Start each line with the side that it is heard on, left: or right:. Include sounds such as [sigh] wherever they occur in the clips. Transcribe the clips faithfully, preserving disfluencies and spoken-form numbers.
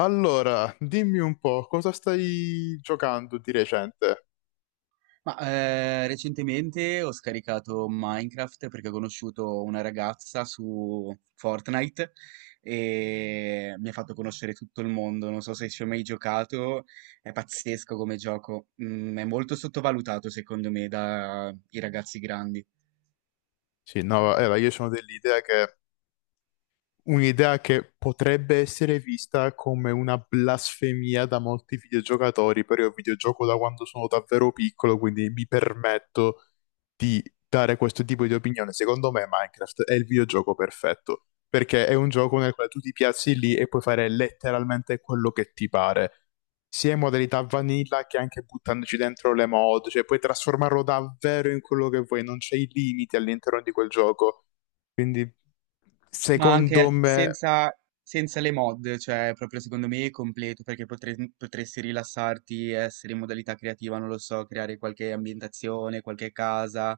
left: Allora, dimmi un po', cosa stai giocando di recente?
right: Ma eh, recentemente ho scaricato Minecraft perché ho conosciuto una ragazza su Fortnite e mi ha fatto conoscere tutto il mondo. Non so se ci ho mai giocato, è pazzesco come gioco. Mm, è molto sottovalutato secondo me dai ragazzi grandi.
left: Sì, no, era, io sono dell'idea che Un'idea che potrebbe essere vista come una blasfemia da molti videogiocatori, però io videogioco da quando sono davvero piccolo, quindi mi permetto di dare questo tipo di opinione. Secondo me Minecraft è il videogioco perfetto, perché è un gioco nel quale tu ti piazzi lì e puoi fare letteralmente quello che ti pare, sia in modalità vanilla che anche buttandoci dentro le mod, cioè puoi trasformarlo davvero in quello che vuoi, non c'è i limiti all'interno di quel gioco. Quindi,
right: Ma
left: secondo
right: anche
left: me,
right: senza, senza le mod, cioè proprio secondo me è completo perché potre- potresti rilassarti, essere in modalità creativa, non lo so, creare qualche ambientazione, qualche casa,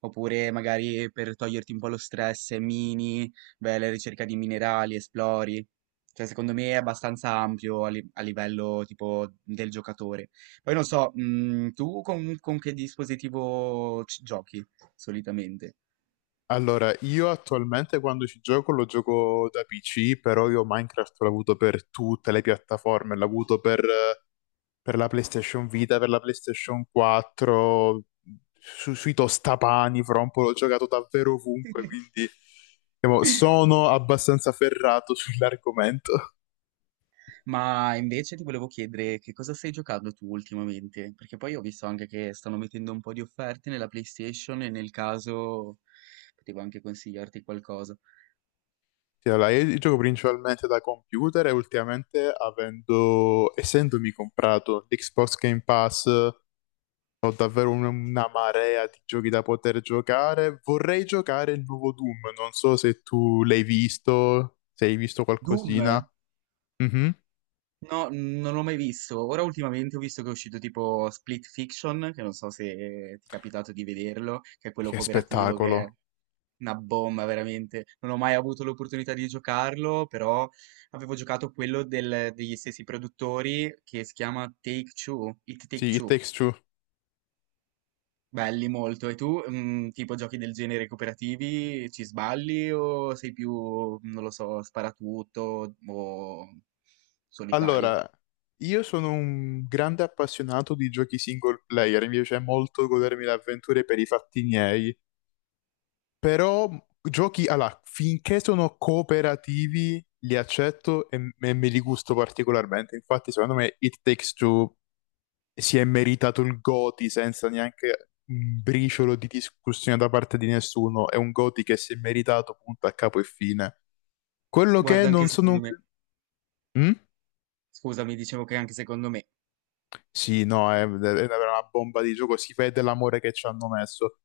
right: oppure magari per toglierti un po' lo stress, mini, beh, la ricerca di minerali, esplori. Cioè secondo me è abbastanza ampio a, li- a livello tipo del giocatore. Poi non so, mm, tu con, con che dispositivo ci- giochi solitamente?
left: allora, io attualmente quando ci gioco lo gioco da P C, però io Minecraft l'ho avuto per tutte le piattaforme, l'ho avuto per, per la PlayStation Vita, per la PlayStation quattro, su- sui tostapani, fra un po' l'ho giocato davvero ovunque, quindi diciamo, sono abbastanza ferrato [laughs] sull'argomento.
right: Ma invece ti volevo chiedere che cosa stai giocando tu ultimamente? Perché poi ho visto anche che stanno mettendo un po' di offerte nella PlayStation e nel caso potevo anche consigliarti qualcosa.
left: Sì, allora, io gioco principalmente da computer e ultimamente avendo, essendomi comprato l'Xbox Game Pass. Ho davvero un- una marea di giochi da poter giocare. Vorrei giocare il nuovo Doom. Non so se tu l'hai visto, se hai visto
right: Doom?
left: qualcosina. Mhm.
right: No, non l'ho mai visto. Ora ultimamente ho visto che è uscito tipo Split Fiction, che non so se ti è capitato di vederlo, che è quello
left: Che
right: cooperativo che è
left: spettacolo.
right: una bomba veramente. Non ho mai avuto l'opportunità di giocarlo, però avevo giocato quello del- degli stessi produttori che si chiama Take Two, It Take
left: Sì, It
right: Two.
left: Takes Two.
right: Belli molto. E tu, mm, tipo giochi del genere cooperativi, ci sballi o sei più, non lo so, sparatutto o solitario?
left: Allora, io sono un grande appassionato di giochi single player. Mi piace molto godermi le avventure per i fatti miei. Però giochi, allora, finché sono cooperativi, li accetto e, e me li gusto particolarmente. Infatti, secondo me, It Takes Two si è meritato il Goti senza neanche un briciolo di discussione da parte di nessuno. È un Goti che si è meritato punto a capo e fine. Quello che
right: Guarda, anche
left: non sono... un-
right: secondo me,
left: Mm?
right: scusami, dicevo che anche secondo me,
left: Sì, no, è, è una bomba di gioco, si vede l'amore che ci hanno messo.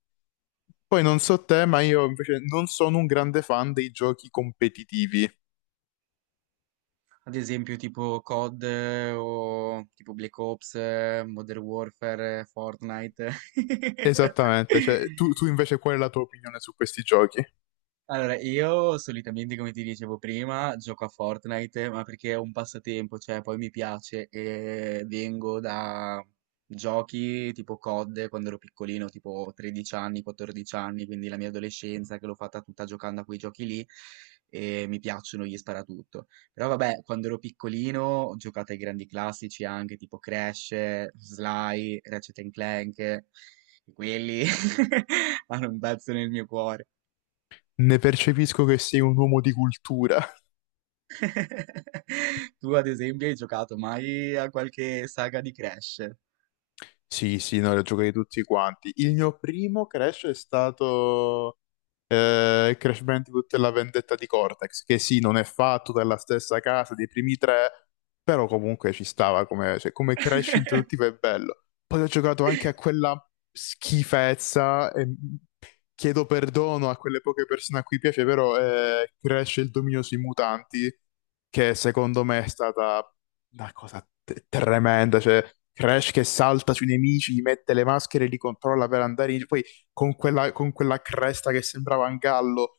left: Poi non so te, ma io invece non sono un grande fan dei giochi competitivi.
right: ad esempio tipo C O D eh, o tipo Black Ops, eh, Modern Warfare, eh, Fortnite.
left: Esattamente, cioè tu, tu
right: [laughs]
left: invece qual è la tua opinione su questi giochi?
right: Allora, io solitamente, come ti dicevo prima, gioco a Fortnite, ma perché è un passatempo, cioè poi mi piace e vengo da giochi tipo C O D quando ero piccolino, tipo tredici anni, quattordici anni, quindi la mia adolescenza che l'ho fatta tutta giocando a quei giochi lì e mi piacciono gli sparatutto. Però vabbè, quando ero piccolino ho giocato ai grandi classici anche tipo Crash, Sly, Ratchet and Clank, e quelli [laughs] hanno un pezzo nel mio cuore.
left: Ne percepisco che sei un uomo di cultura.
right: [laughs] Tu ad esempio hai giocato mai a qualche saga di Crash?
left: Sì, sì, no, li ho giocati tutti quanti. Il mio primo Crash è stato eh, Crash Bandicoot e la vendetta di Cortex, che sì, non è fatto dalla stessa casa dei primi tre, però comunque ci stava come, cioè, come Crash introduttivo è bello. Poi ho giocato anche a quella schifezza e chiedo perdono a quelle poche persone a cui piace, però eh, Crash e il dominio sui mutanti, che secondo me è stata una cosa te- tremenda, cioè Crash che salta sui nemici, gli mette le maschere, li controlla per andare in... Poi con quella, con quella cresta che sembrava un gallo.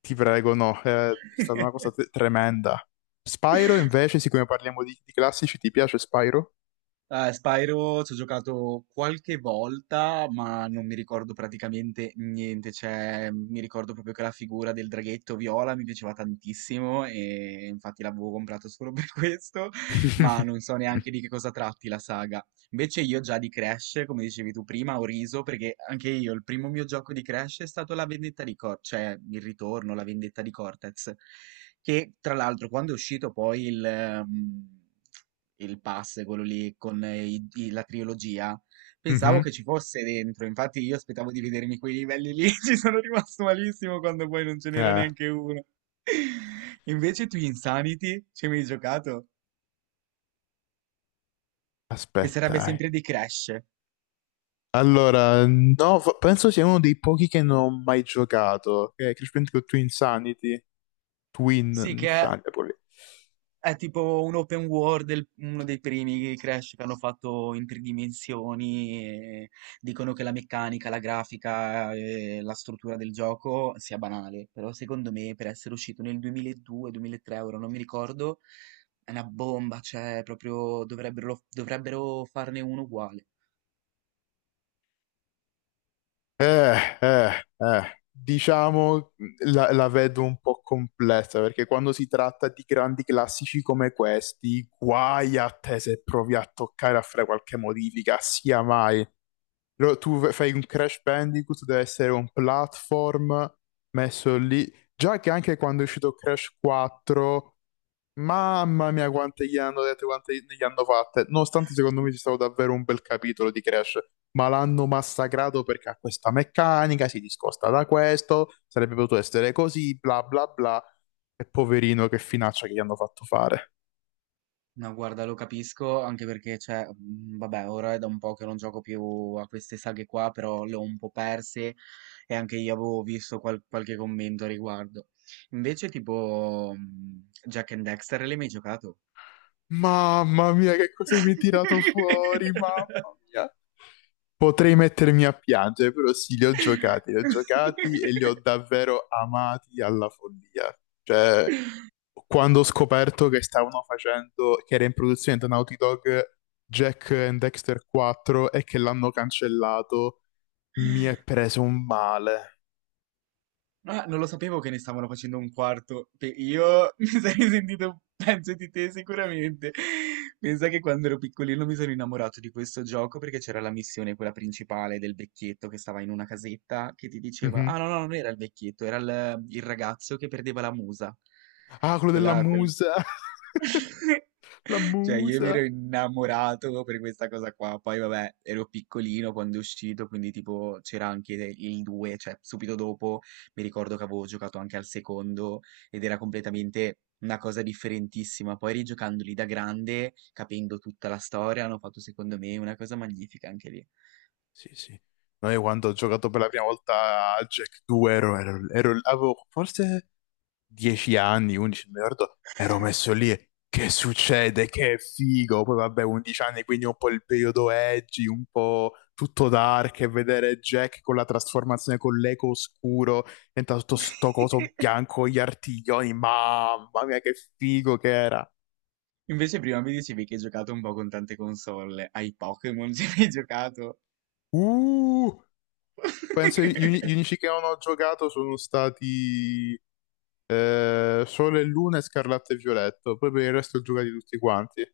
left: Ti prego, no, eh, è stata una cosa te-
right: [laughs]
left: tremenda. Spyro, invece, siccome parliamo di, di classici, ti piace Spyro?
right: Eh, Spyro ci ho giocato qualche volta, ma non mi ricordo praticamente niente. Cioè, mi ricordo proprio che la figura del draghetto viola mi piaceva tantissimo e infatti l'avevo comprato solo per [laughs] questo, ma
left: [laughs]
right: non so neanche di che cosa tratti la saga. Invece io già di Crash, come dicevi tu prima, ho riso perché anche io il primo mio gioco di Crash è stato La vendetta di Cortez, cioè il ritorno, La vendetta di Cortez, che tra l'altro quando è uscito poi il... ehm, il pass, quello lì con eh, i- i- la trilogia, pensavo
left: Mhm.
right: che ci fosse dentro, infatti io aspettavo di vedermi quei livelli lì, [laughs] ci sono rimasto malissimo quando poi non ce n'era
left: Eh,
right: neanche uno. [laughs] Invece tu Insanity, ci hai mai giocato? Che
left: aspetta.
right: sarebbe
left: eh.
right: sempre di Crash.
left: Allora, no, fa- penso sia uno dei pochi che non ho mai giocato. Eh, Crash Bandicoot Twin Sanity. Twin
right: Sì, che è
left: Insanity, proprio lì.
right: È tipo un open world, il- uno dei primi Crash che hanno fatto in tre dimensioni. E dicono che la meccanica, la grafica e la struttura del gioco sia banale, però secondo me per essere uscito nel duemiladue-duemilatré, ora non mi ricordo, è una bomba, cioè proprio dovrebbero, dovrebbero farne uno uguale.
left: Eh, eh, eh. Diciamo la, la vedo un po' complessa perché quando si tratta di grandi classici come questi, guai a te se provi a toccare a fare qualche modifica, sia mai. Lo- tu v- fai un Crash Bandicoot, deve essere un platform messo lì. Già che anche quando è uscito Crash quattro, mamma mia, quante gli hanno dette, quante ne gli hanno fatte. Nonostante secondo me ci stato davvero un bel capitolo di Crash, ma l'hanno massacrato perché ha questa meccanica, si discosta da questo, sarebbe potuto essere così, bla bla bla. E poverino, che finaccia che gli hanno fatto fare.
right: No, guarda, lo capisco, anche perché, cioè, mh, vabbè, ora è da un po' che non gioco più a queste saghe qua, però le ho un po' perse e anche io avevo visto qual- qualche commento a riguardo. Invece, tipo, mh, Jack and Dexter, l'hai mai giocato?
left: Mamma mia, che cosa mi hai tirato fuori,
right: [laughs]
left: mamma mia. Potrei mettermi a piangere, però sì, li ho giocati, li ho giocati e li ho davvero amati alla follia. Cioè, quando ho scoperto che stavano facendo, che era in produzione da Naughty Dog Jack and Dexter quattro e che l'hanno cancellato, mi è preso un male.
right: Ah, non lo sapevo che ne stavano facendo un quarto. Pe- Io [laughs] mi sarei sentito un pezzo di te sicuramente. Pensa che quando ero piccolino mi sono innamorato di questo gioco perché c'era la missione, quella principale del vecchietto che stava in una casetta che ti diceva:
left: Mhm.
right: Ah, no, no, non era il vecchietto, era il, il ragazzo che perdeva la musa.
left: Ah, quello della
right: Quella, quel-
left: musa, [laughs]
right: [laughs]
left: la
right: Cioè, io mi ero
left: musa.
right: innamorato per questa cosa qua. Poi, vabbè, ero piccolino quando è uscito, quindi tipo c'era anche il due, cioè subito dopo mi ricordo che avevo giocato anche al secondo ed era completamente una cosa differentissima. Poi rigiocandoli da grande, capendo tutta la storia, hanno fatto secondo me una cosa magnifica anche lì.
left: Sì, sì. Noi quando ho giocato per la prima volta a Jack due ero, ero- ero- avevo forse dieci anni, undici, non mi ricordo, ero messo lì e che succede, che figo, poi vabbè undici anni quindi un po' il periodo edgy, un po' tutto dark e vedere Jack con la trasformazione con l'eco oscuro, diventa tutto sto
right: [laughs]
left: coso bianco, gli artiglioni, mamma mia che figo che era.
right: Invece prima mi dicevi che hai giocato un po' con tante console. Ai Pokémon [laughs] ci hai giocato?
left: Uh, penso gli, uni- gli
right: [laughs]
left: unici che non ho giocato sono stati eh, Sole e Luna e Scarlatto e Violetto, poi per il resto giocati tutti quanti.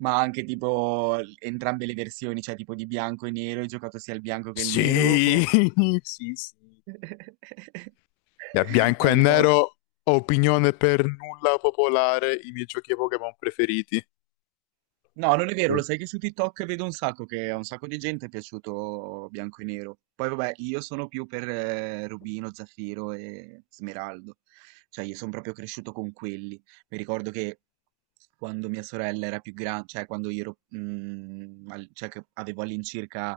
right: Ma anche tipo l- entrambe le versioni, cioè tipo di bianco e nero, hai giocato sia il bianco che il nero?
left: Sì, [laughs] sì, sì.
right: [laughs]
left: Da bianco e
right: Hai paura?
left: nero, opinione per nulla popolare, i miei giochi Pokémon preferiti.
right: No, non è vero,
left: Lo
right: lo
left: so.
right: sai che su TikTok vedo un sacco che a un sacco di gente è piaciuto bianco e nero. Poi vabbè, io sono più per eh, Rubino, Zaffiro e Smeraldo. Cioè, io sono proprio cresciuto con quelli. Mi ricordo che quando mia sorella era più grande, cioè quando io ero, mm, al- cioè che avevo all'incirca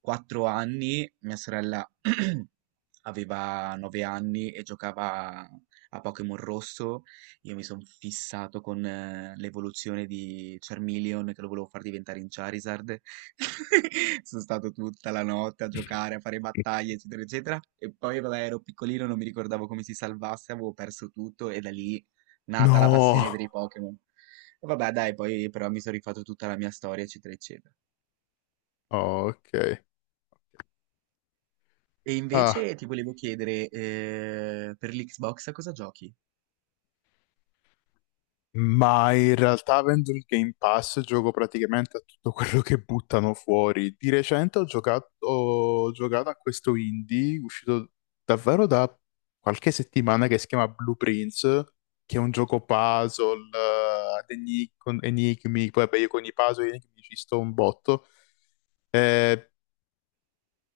right: quattro anni, mia sorella [clears throat] aveva nove anni e giocava a Pokémon Rosso, io mi sono fissato con eh, l'evoluzione di Charmeleon che lo volevo far diventare in Charizard. [laughs] Sono stato tutta la notte a giocare, a fare battaglie, eccetera, eccetera. E poi, vabbè, ero piccolino, non mi ricordavo come si salvasse, avevo perso tutto e da lì nata la passione
left: No!
right: per i Pokémon. E vabbè, dai, poi però mi sono rifatto tutta la mia storia, eccetera, eccetera.
left: Oh, ok.
right: E
left: Ah.
right: invece ti volevo chiedere, eh, per l'Xbox a cosa giochi?
left: Ma in realtà avendo il Game Pass gioco praticamente a tutto quello che buttano fuori. Di recente ho giocato, ho giocato a questo indie uscito davvero da qualche settimana che si chiama Blue Prince, che è un gioco puzzle, eh, ad enigmi, con enigmi, poi vabbè, io con i puzzle e gli enigmi ci sto un botto. Eh,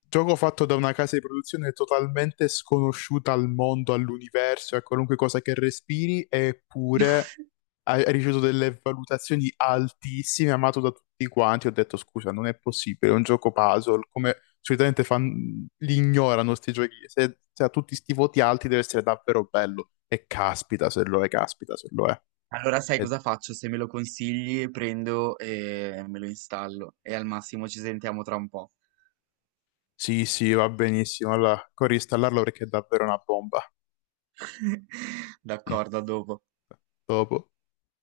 left: Gioco fatto da una casa di produzione totalmente sconosciuta al mondo, all'universo, a qualunque cosa che respiri, eppure ha ha ricevuto delle valutazioni altissime, amato da tutti quanti. Ho detto, scusa, non è possibile, è un gioco puzzle, come solitamente fan- li ignorano sti giochi. Se, se ha tutti sti voti alti deve essere davvero bello. E caspita se lo è, caspita se lo è.
right: Allora sai
left: E-
right: cosa faccio? Se me lo consigli, prendo e me lo installo e al massimo ci sentiamo tra un po'.
left: sì, sì, va benissimo. Allora, corri installarlo perché è davvero una bomba.
right: [laughs]
left: Mm.
right: D'accordo, a dopo.
left: Dopo.